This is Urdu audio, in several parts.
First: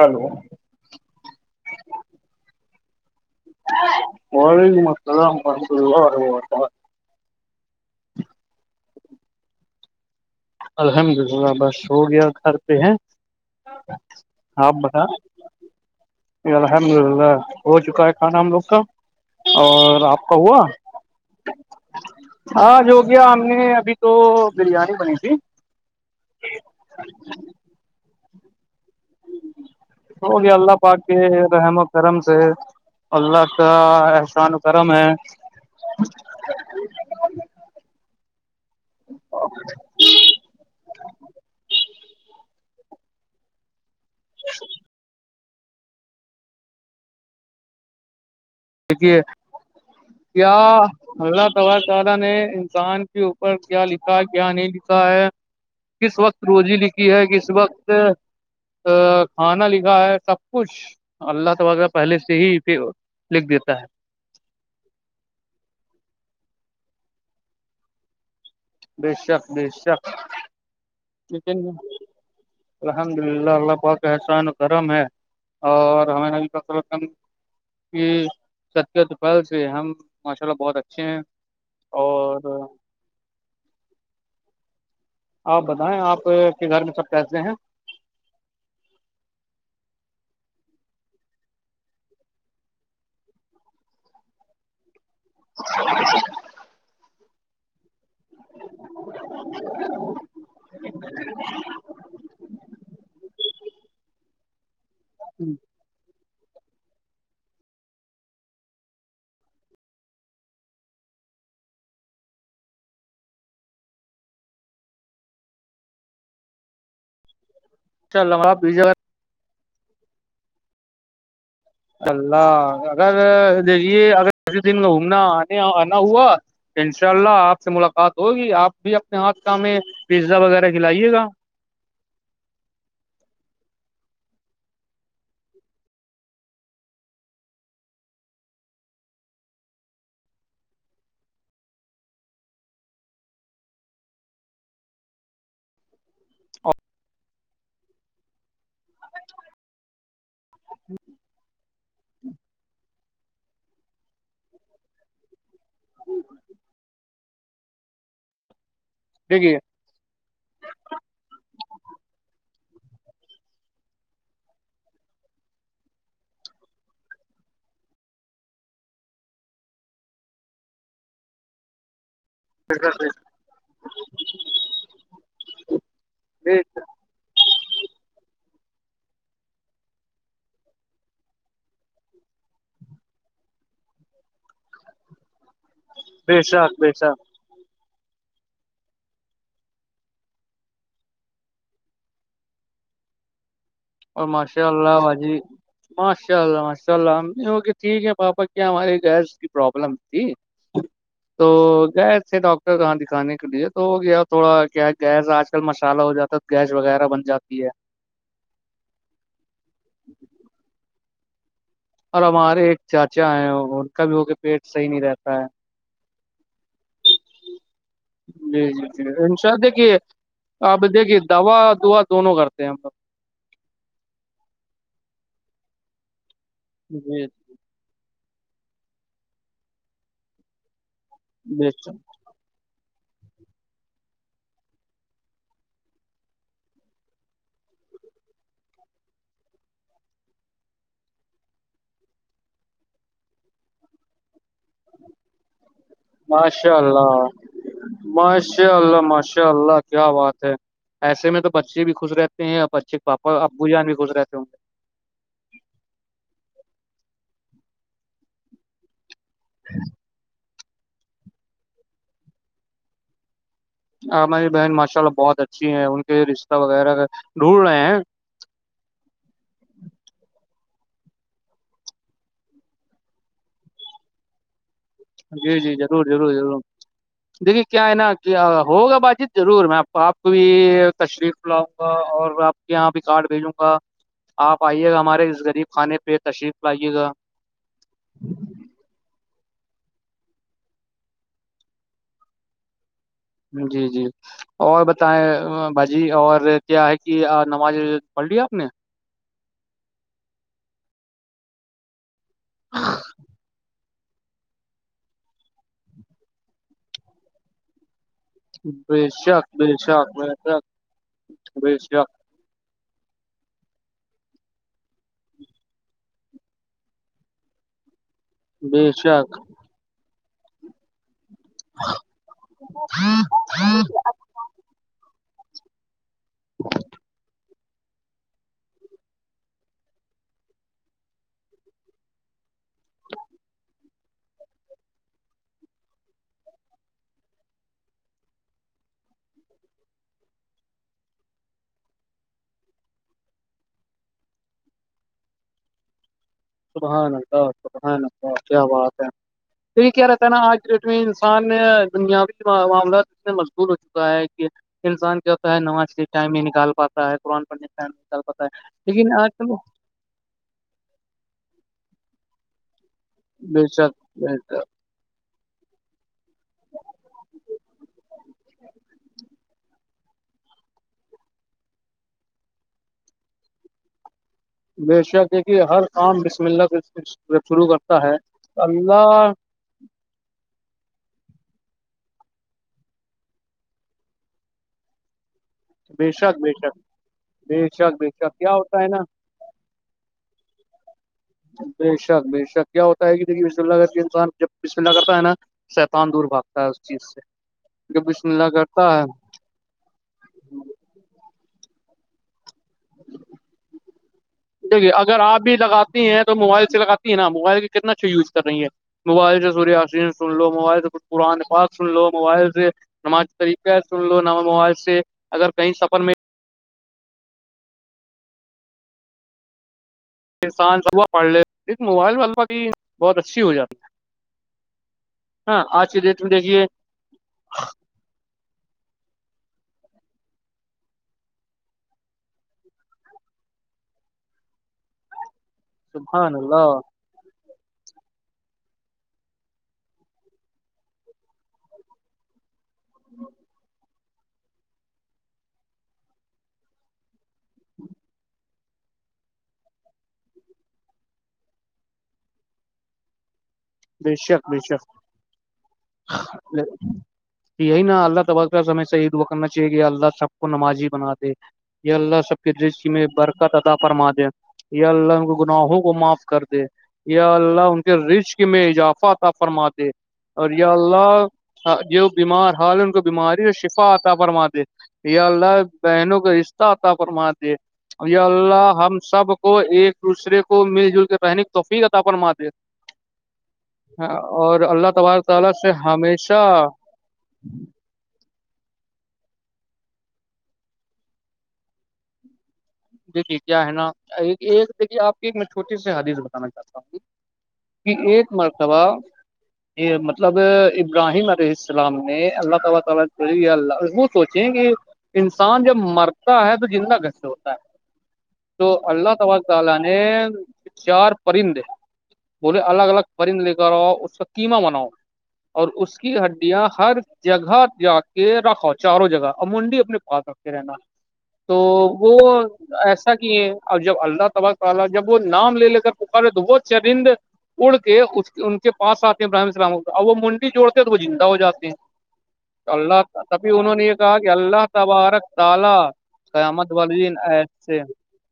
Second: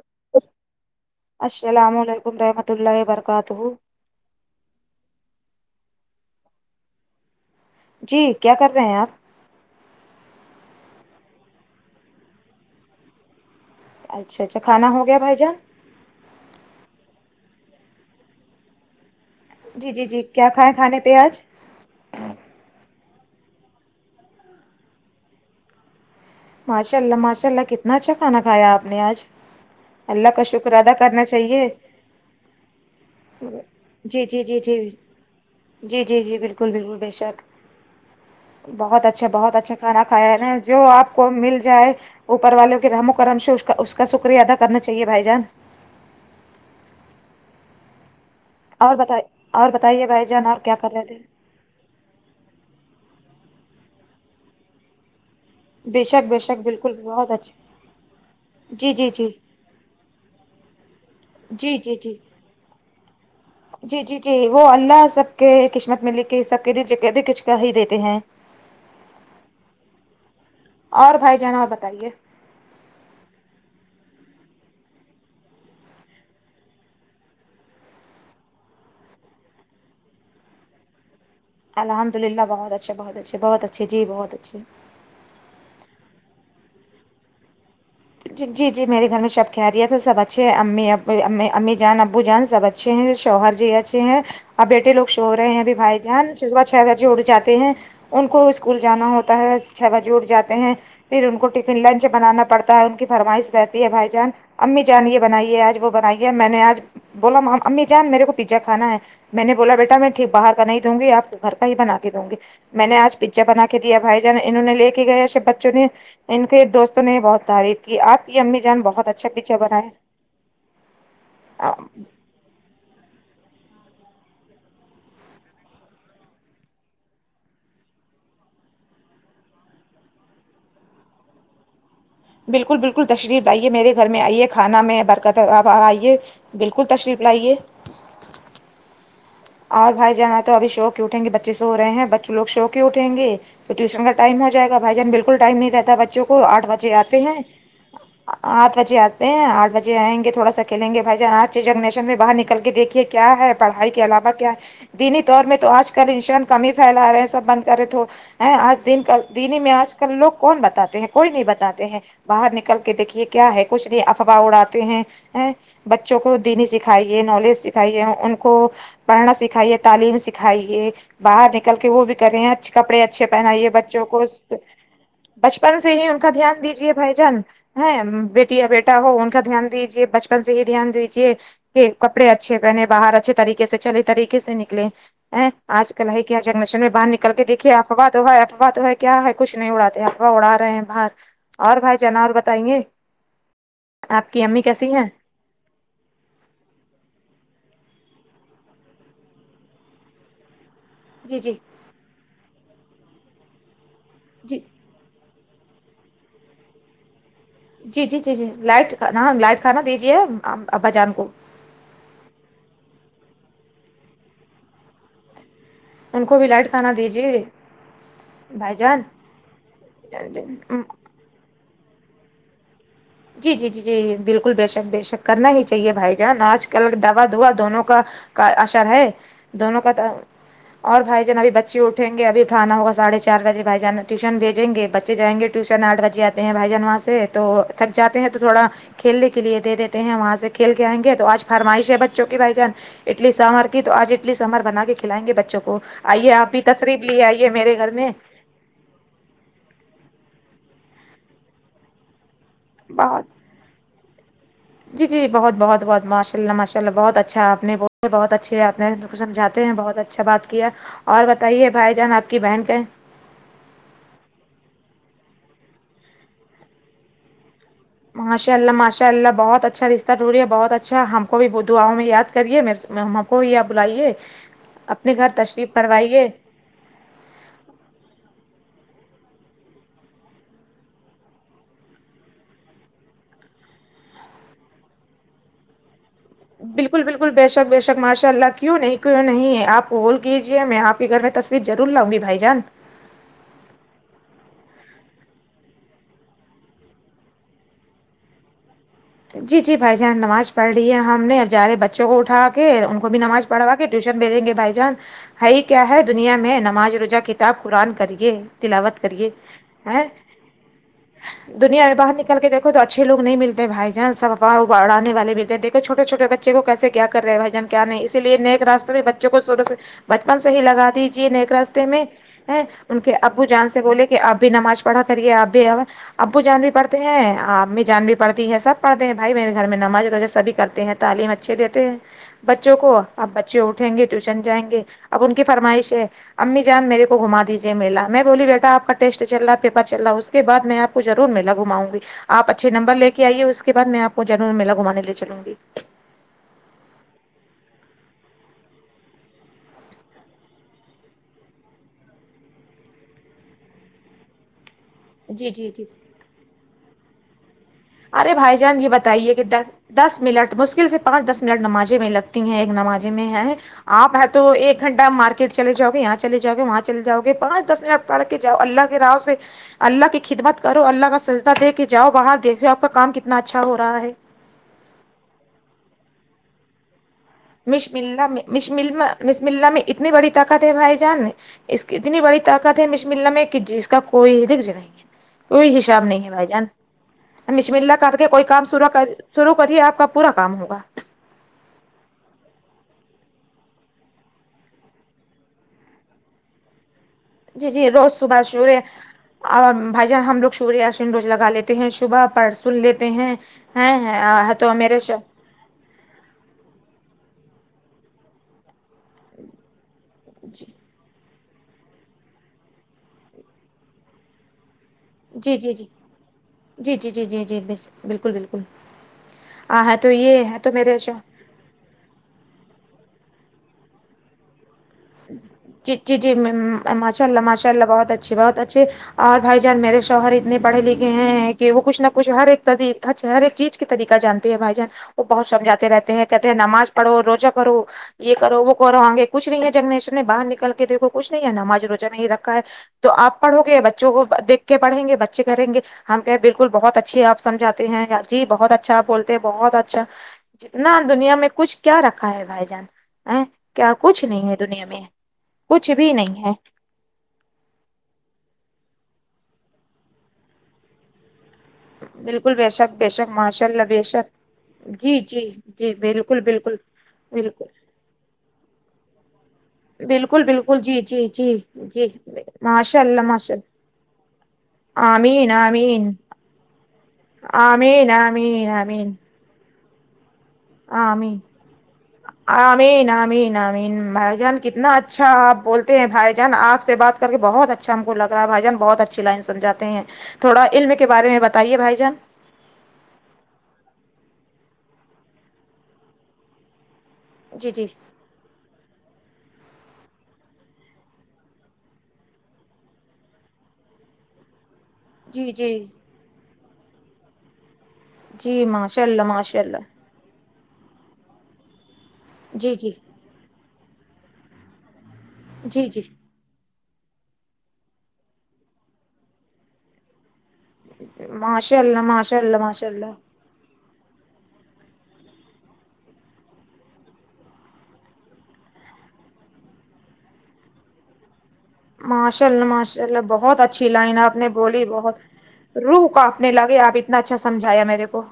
ہلو السلام علیکم و رحمۃ اللہ و برکاتہ ولیکم السلام پند را و و جی کیا کر رہے ہیں آپ الحمد للہ بس ہو گیا گھر پہ ہیں اچھا اچھا کھان ہو گیا بھائی جان الحمد للہ ہو چکا ہے کھانا ہم لوگ کا جی اور جی آپ جی کا کیا ہوا کھائیں کھانے پہ آج ہاں جو کیایا ہم نے ابھی تو بریانی بنی تھی ماشاء اللہ ماشاء اللہ کتنا اچھا کھانا کھایا آپ نے آج کا ہوگیا شکر اللہ ادا پاک کے کرنا چاہیے رحم و کرم سے اللہ کا جی جی احسان و جی جی کرم ہے جی جی جی بالکل بالکل بالکل بے شک بہت اچھا بہت اچھا کھانا کھایا ہے ن جو آپ کو مل جائے اوپر والوں کے رم و کرم سے اس کا اس کا شکریہ ادا کرنا چاہیے بھائی جان اور دیکھیے بتائی اور بتائیے بھائی جان آپ کیا کر رہے تھ ہیں سار شادا نے انسان کے اوپر کیا لکھا ہے کیا نہیں لکھا ہے بے کس شک بے وقت شک روزی بالکل لکھی ہے بہت کس اچھا وقت ا جی جی جی کھانا لکھا ہے سب کچھ اللہ تو جی ویرہ جی جی پہلے سے ہی پھر جی جی جی وہ اللہ سب کے قسمت میں لے کے سب کے کچک ہی دیتے ہیں بے شک بے شک اور بھائی جان لیکن آپ بتائیے الحمد للہ اللہ بہت احسان گرم ہے اور ہم بر کہ ستت پھل سے ہم ماشاء اللہ بہت اچھے ہیں الحمد اور للہہت اھا بہت اچھ بہت اچھے جی بہت اچھے آپ بتائیں آپ کے گھر میں سب پیسے ہیں جی جی جی میرے گھر میں سب خیریت ہے سب اچھے ہیں امی ابو ا امی جان ابو جان سب اچھے اچھے ہیں شوہر جی اچے ہیں اب بیٹے لوگ سو رہے ہیں ابھی بھائی جہان صبح چھ بجے اٹ جاتے ہیں ان کو اسکول جانا ہوتا ہے ب چھ بجے اٹھ جاتے ہیں پھر ان کو ٹفن لنچ بنانا پڑتا ان کی فرمائش رہتی ہے ب جان امی جان یہ بنائیے انشاء آج وہ بنائیے میں نے آج بولا امی جان میرے کو پیزا کھانا ہے میں نے بولا بیٹا میں ٹھیک باہر کا نہیں دوں گی آپ گھر کا ہی بنا کے دوں گی میں نے آج پکچر بنا کے دیا بھائی جان انہوں نے لے کے گئے سب بچوں نے ان کے دوستوں نے بہت تعریف کی آپ کی اللہ امی جان دیجیے گا بہت اچھا پکچر بنائے چلہ اگر دیکھیے اگر ک دن میں گھومنا آنے آنا ہوا انشاء اللہ آپ سے ملاقات ہوگی آپ بھی اپنے ہاتھ کا ہم میں پیزا وغیرہ کھلائیے گا بالکل بالکل تشریف آئیے میرے گھر میں آئیے کھانا میں برکت آئیے بالکل تشریف لائیے اور بھائی جانا تو اب شوق اٹیں گے بچے سے ہو رہے ہیں بچوگ شوق ہی اٹھیں گے تو ٹیوشن کا ٹائم ہو جائے گا بھائی جان بالکل ٹائم نہیں رہتا بچوں کو آھ بجے آتے ہیں آ بجے آتے ہیں آھ بجے آئیں گے تھوا سا کھیل گے بھائی جان آج جنگ نشن میں بر نکل کے دیکھیے کہ کیا ہے پڑھائی کے علاوہ کیا ہے دینی دور میں تو آج کل انسان کمی پھیلا رہے ہیں سب بند کرے تھ آج د دین دیکھیے ہی میں آج ک لوگ کون بتاتے ہیں کوئی نہیں بتاتے ہیں باہر نکل کے دیکھیے کیا ہے کچھ نہیں افواہ اڑاتے ہیں بچوں کو دینی سکھائیے نالج سکھائیے ان کو پڑھنا سکھائیے تعلیم سکھائیے باہر نکل کے وہ بھی کرے ہیں بے کپڑے اچھے پہنے بچوں کو بچپن سے ہی ان کا دھیان دیجیے بھائی جان ہے بیٹی یا بیٹا ہو ان کا دھیان دیجے بچپن سے ہی دھیان دیجے کہ کپڑے اچھے پہنے باہر اچھے طریقے سے چلے طریقے سے نکلے ہیں آج کل ہی کیا شک جنگریشن میں بے باہر شک نکل کے دیکھیے آپ افوا تو افا تو ہے کیا ہے کچھ نہیں اڑاتے افوا اڑا رہے ہیں باہر اور کھائی جانا اور بتائیں گے اور ماشاء اللہ باجی ماشاء اللہ ماشاء اللہ اوکے ٹھیک ہے پاپا کیا ہماری گیس کی پرابلم تھی جی تو جی گیا اسے ڈاکٹر وہاں دکھانے کے لیے تو وہ گیا تھوڑا جی کیا گیس آج کل مسالہ ہو جاتا ہے تو گیس وغیرہ بن جاتی ہے جی جی جی جی لائٹ کھانا ہاں لائٹ کھانا دیجیے آپ ابا جان کو اور ہمارے ایک چاچا ہیں ان کا بھی ہو کے پیٹ صحیح نہیں رہتا ہے ان کو بھی لائٹ کھانا دیجیے جی بھائی جی جان جی انشاء دیکھیے آپ دیکھیے دوا دعا دونوں کرتے ہیں ہم لوگ جی جی جی جی بالکل بے شک بے شک کرنا ہی چاہے بھائی جان آج کل دوا جی دعا دونوں کا کا اثر ہے دونوں کا اور بھائی ابھی بے بچے شک اٹھیں گے ابھی اٹھانا ہوگا ساڑھے چار بجے بھائی جان ٹیوشن بھیجیں گے بچے جائیں گے ٹیوشن آٹ بجےتے ہے بھائی جان وہاں سے تو تھک جاتے ہیں تو تھوڑا کھیلنے کے لیے دیتے ہیں وہاں سے کھیل کے آئیں گے تو آج فرمائش ہے بچوں کے بھائی جان اڈلی سوار کی تو آج اڈلی سامار بنا کے کھلائیں گے بچوں کو آئیے آپ بی ماشاء تصریف لیے آئیے میرے گھر میں مشاء اللہ ماشاء اللہ کیا بات ہے ایسے میں تو بچے بھی خوش رہتے ہیں بچے کے بہت پاپا بجان بھی گزرے جی جی بہت بہت بہت ماشاء اللہ ماشاء اللہ بہت اچھا آپ نے بہت اچھے آپ نے سمجھاتے ہیں بہت اچھا بات کیا اور بتائیے بھائی جان آپ کی بہن کا ہماری بہن ماشاء اللہ بہت اچھی ہے ان کے رشتہ وغیرہ ڈھونڈ رہے ہیں ماشاء اللہ ماشاء اللہ بہت اچھا رشہ ڈھونڈیے بہت اچھا ہم کو بھی داؤں میں یاد کریے کوئی آپ بلاائیے جی جی ضرور ضرور ضرور دیکھیے کیا ہے نا ہوگا بات چیت ضرور میں آپ کو بھی تشریف لاؤں گا اور آپ یہاں بھی کارڈ بھیجوں گا آپ آئیے گا ہمارے اس غریب کھانے پہ تشریف لائیے بالکل گا بالکل بے شک بے شک ماشاء اللہ کیوں نہیں کیوں نہیں ہے آپ کو ہول کیجیے میں آپ کے گھر میں تصیف ضرور لاؤ گی بھائی جان جی جی اور بتائیں باجی اور کیا ہے کہ نماز پڑھ لی آپ نے جی جی بھائی جان نماز پڑھ رہی ہے ہم نے سارے بچوں کو اٹھا کے ان کو بھی نماز پڑھوا ٹیوشن بھیجیں گے بھائی جان ہائی کیا ہے دنیا میں نماز روزہ کے آپ قرآن کریے تلاوت بے کریے شک بے شک بے شک بے دنیا میں شک باہر نکل کے یکھو تو اچھے لوگ نہیں ملتے بھائی سبارڑانے بھیتے والے چھٹے چھٹے بچے کو کیسے کیا کرے ہو ادھر کیا نہیں اسی لیے نیک بے راستتے میں بچوں شک کو سووروں سے بچپن سے ہی لا دیجیے نیک راستتے ان کے ابو جان سے بولے کہ آپ بھی نماز پڑھا کریے آپ بھی ابو جان بھی پڑتے ہیں امی جان بھی پڑتی ہے سب پڑھتے ہیں بھائی میرے گھر میں نماز سبھی کرتے ہیں تعلیم اچھے دیتے ہیں بچوں کو اب بچے اٹھیں گے ٹیوشن جائیں گے اب ان کی فرمائش ہے امی جان میرے کو گھما دیجیے میلا میں بولی بیٹا آپ کا ٹیسٹ چل رہا پیپر چل رہا ہے اس کے کے بعد میں آپ کو ضرور میلا گھماؤ گی آپ اچھے نمبر لے کے آئیے اس کے اس کے بعد میں آپ کو میلا گھمانے لے چلوں گی صبحان اللہ صبحان اللہ کیا بات ہے تو یہ کیا رہتا ہے نا آج کے ڈیٹ میں انسان دنیاوی معاملات میں مشغول ہو چکا ہے کہ انسان کیا جی ہوتا ہے جی جی نماز کے ٹائم ہی نکال پاتا ہے قرآن پڑھ [inaudible] ارے پتا ہے بھائی جان یہ لیکن آج بتائیے کہ کل دس دس منٹ مشکل سے پانچ دس منٹ نمازے میں لگتی ہیں ایک نمازے میں ہیں بے آپ شک ہیں بے تو شک ایک گھنٹہ مارکیٹ چلے جؤے یہاں چلے جؤے وہاں چلے جؤے پانچ دس منٹ پڑھ کے جاؤ اللہ کے راؤ سے اللہ کی خدمت کرو اللہ کا سجدہ دے کے جاؤ باہر دیکھو آپ کا کام کتنا اچھا ہو رہا ہے بے شک یہ کہ ہر عام بسم اللہ جب شروع بسم کرتا ہے اللہ میں تو اللہ بسم اللہ میں اتنی بڑی طاقت ہے بھائی جان اس کی اتنی بڑی طاقت ہے مشم اللہ میں کہ اس کا کوئی رگج نہیں ہے کوئی حشاب بے نہیں ہے شک بھائی بے جان شک بے مشملا شک بے کر کے شک کوئی کیا کام ہوتا شورا ہے نا کر شروع کریے آپ کا پورا کام ہوگا بے شک بے شک کیا ہوتا ہے کہ دیکے بسم اللہ کر کے انسان جب بسم اللہ کرتا ہے نا شیتان دور بھاگتا ہے اس چیز سے جی جی کہ روز بسم اللہ سبشوے کرتا ہے اور بھائی جان ہم لوگ سوریہ آشن روز لگا لیتے ہیں صبح پر سن لیتے ہیں ہیں تو دیکھیے میرے اگر آپ لگاتی ہیں تو موبائل سے لگاتی ہے نا موبائل کی کتنا اچھے یوز کر رہی ہیں موبائل سورین سن لو موبائل سے کچھ پرآن بات سن لو موبائل سے نماز طریقہ ہے سن لو ن موبائل سے اگر جی کہیں جی جی سفر میں جی جی جی جی جی بس بالکل بالکل آ ہے تو یہ ہے تو میرے اس موبائل وال پا بھی بہت اچھی ہو جاتی ہے ہاں آج جی سے دٹ جی میں جی دیکھیے ماشاء اللہ ماشاء اللہہت اچھے بہت اچھے اور بھائی جان میرے شوہر اتنے پڑھے لکھے ہیں کہ وہ کچھ نہ کچھ ہر ایک ت اچھا ہر چیز کے طریقہ جانتے ہیں بھائی جان وہ بہت سمجھاتے رہتے ہیں سبحان کہتے ہیں اللہ نماز پڑھو روزہ کرو یہ کرو وہ کرو آ گے کچھ نہیں ہے جنریشن نے باہر نکل کے دیکھو کچھ نہیں ہے نماز روچہ میں ہی رکھا ہے تو آپ پڑھو گے بچوں کو دیکھ کے پڑھیں گے بچے کریں گے ہم کہ بالکل بہت اچھی آپ سجھاتے ہیں جی بہت اچھا آپ بولتے ہیں بہت اچھا جنا دنیا میں کچھ کیا رکھا ہے بھائی جان ا کیا بے کچھ نہیں شک ہے بے دنیا شک میں کچھ بھی نہیں ہے یہی نا اللہ تب سمے سے عید وک کرنا چاہیے کہ اللہ سب کو نمازی بنا دے یہ اللہ سب کے بالکل بے دشک شک میں بے شک برکت ماشاء ادا اللہ بے فرما دے شک جی اللہ کے جی گناہوں کو جی معاف بالکل کر دے بالکل اللہ ان بالکل کے رچ کے میں اضافہ تھا فرما بالکل اور بالکل جی اللہ جی جی جی جو بیمار حال ہے ان کو ماشاء اللہ بیماری اور ماشاء اللہ شفا عطا فرمات دی تھ یہ آمین اللہ آمین بہنوں کا حشہ تھا فمان د آمین آمین اللہ ہم آمین سب کو ایک دوسرے کو مل جل کے رہنے کی توفیقتا پرن مات د میں نام نام بھائی جان اللہ کتنا اچھا تبارک آ تعالی سے بولتے ہیں بھائی ہمیشہ جان آپ سے بات کر کے بہت اچھا اچھا ہم کو لگ رہا بھائی جان بہت اچھی لائنمجھات ہیں تھوڑا علم کے بارے میں بتائیے بھائی جان جی جی کیا ہے نا ایک ایک دیکھیے آپ کی ایک میں چھوٹی سی حادیث بتانا چاہتا ہوںی جی جی کہ ایک مرتبہ یہ مطلب ابراہیم علیہ السلام نے اللہ تعالی تعالی اللہ وہ سوچیں کہ جی انسان جی جب مرتا ہے تو زندہ گس سے ہوتا ہے جی تو ماشاء اللہ تب ماشاء تعالی نے اللہ چار پرندے بولے جی جی الگ الگ پرند لے کر آؤ اس کا قما بناؤ اور جی اس جی کی ہڈیاں ہر جگہ جا کے رکھو چاروں جگہ امنڈی اپنے پاس رکھ رہنا تو ماشاء اللہ وہ ماشاء اللہ ماشاء اللہ ایسا اور جب اللہ تباہا جب وہ نام لے لے کر پکار ہے تو وہت چرند اڑ کے اس ان کے پاس آتے ہیں ابراہم اسلام اور وہ منڈی جوڑتے ہیں تو وہ زندہ ہو جاتے ہیں ماشاء اللہ تو ماشاء اللہ تبھی بہت انہوں نے اچھی یہ کہا لائن کہ آپ نے اللہ بولی بہت تبارک تعالیٰ روح آپ نے لگے آپ اتنا اچھا سمھایا میرے کو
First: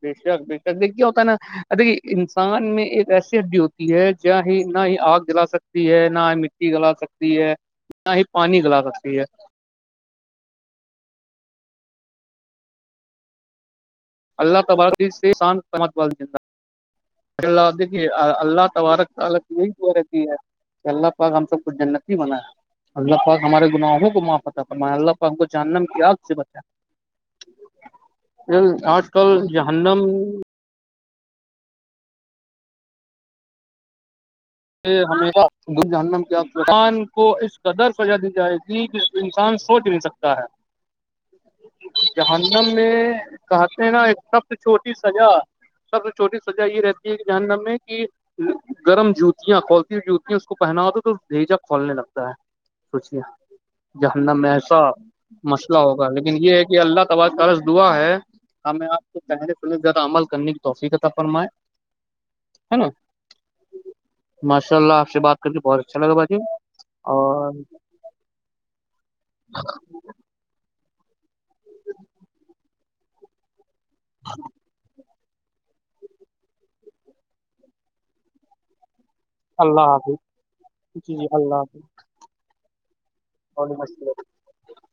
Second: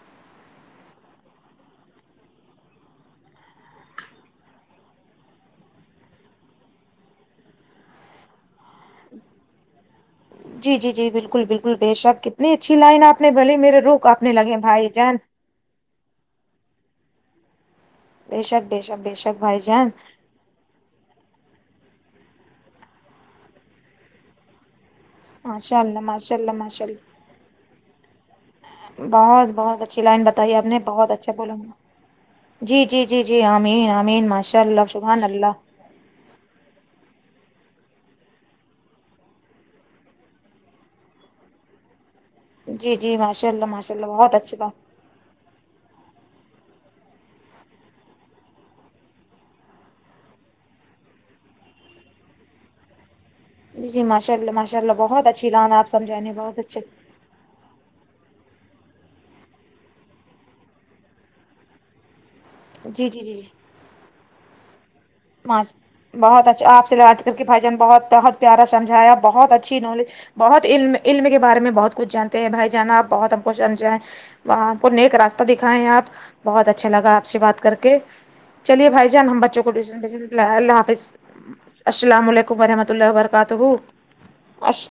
ب شک بےشک دیک کیا ہوتا ہے نا دیکھیے انسان میں ایک ایثت بھی ہوتی ہے ج ہی نہ ہی آگ جلا سکتی ہے نہ ہی مٹی جلا سکتی ہے نہ ہی پانی گلا سکتی ہے جی جی جی بالکل بالکل بےش ش آپ کتنی اچھی لائن آ نے بھ میرے روک آ اللہ تبار د سے شان سمت وال [unintelligible] اللہ دیک بے اللہ شک بے شک تبارک بے شک تالت بھائی یہی جان ہو رہتی ہے کہ اللہ پاک ہم سب کچ جنتتی بنا ہے اللہ پاک ہمارے گناہوں کو معافت تھا اللہ ہم کو ماشاء جاننا اللہ کیا آگ سے ماشاء اللہ ماشاء اللہ بتایا بہت بہت اچھی جہنم لائنتائی آپ نے بہت اچھا بوللاوں گا جی جی جی جی این این ماشر یہ ہمیشہ گ جان کیا انسان کو اس قدر سجا دی جائے گی کہ انسان سوچ نہیں سکتا ہے جہنم جی میں جی ماشاء اللہ کہتے ہیں ماشاء نا اللہ ایک بہت سب سے اچھی بات چھوٹی س سزا سب سے چھوٹی سزا یہ رہتی ہے کہ جاننے میں کہ گرم جوتا ج کھولتی ہوتی ہیں اس کو پہنا ہوتا ہے تو ڈجاپ کھولنے لگتا ہے سوچے جی جی جہنا ماشاء میں اللہ ایسا ماشاء اللہ بہت اچھی لائن مسئلہ آپ ہوگا سمجھانے لیکن یہ بہت ہے اچھے کہ اللہ ب قغض دعا ہے ہمیں آپ کو پہلے سے زیادہ عمل کرنے کی توفیقت فرمائے [inaudible] جی جی جی مسء اللہ سے بات کر کے بہت اچھا لگا باجی بہت اچھا آپ سے آج کل کی اور بھائی جان بہت بہت پیارا سمجھایا بہت اچھی نالج بہت علم علم کے بارے میں بہت کچھ جانتے ہیں بھائی جانا آپ بہت ہم کو سمجائائے ہم کو نیک راس دکھائے آپ بہت اچھا لگا آپ سے بات کر کے چلیے بھائی جان ہم بچوں کو اللہ حافظ حافظ جی جی اللہ حافظ ا م لیکم وورحمۃ اللہ وعلیکم السلام وبرکاتہ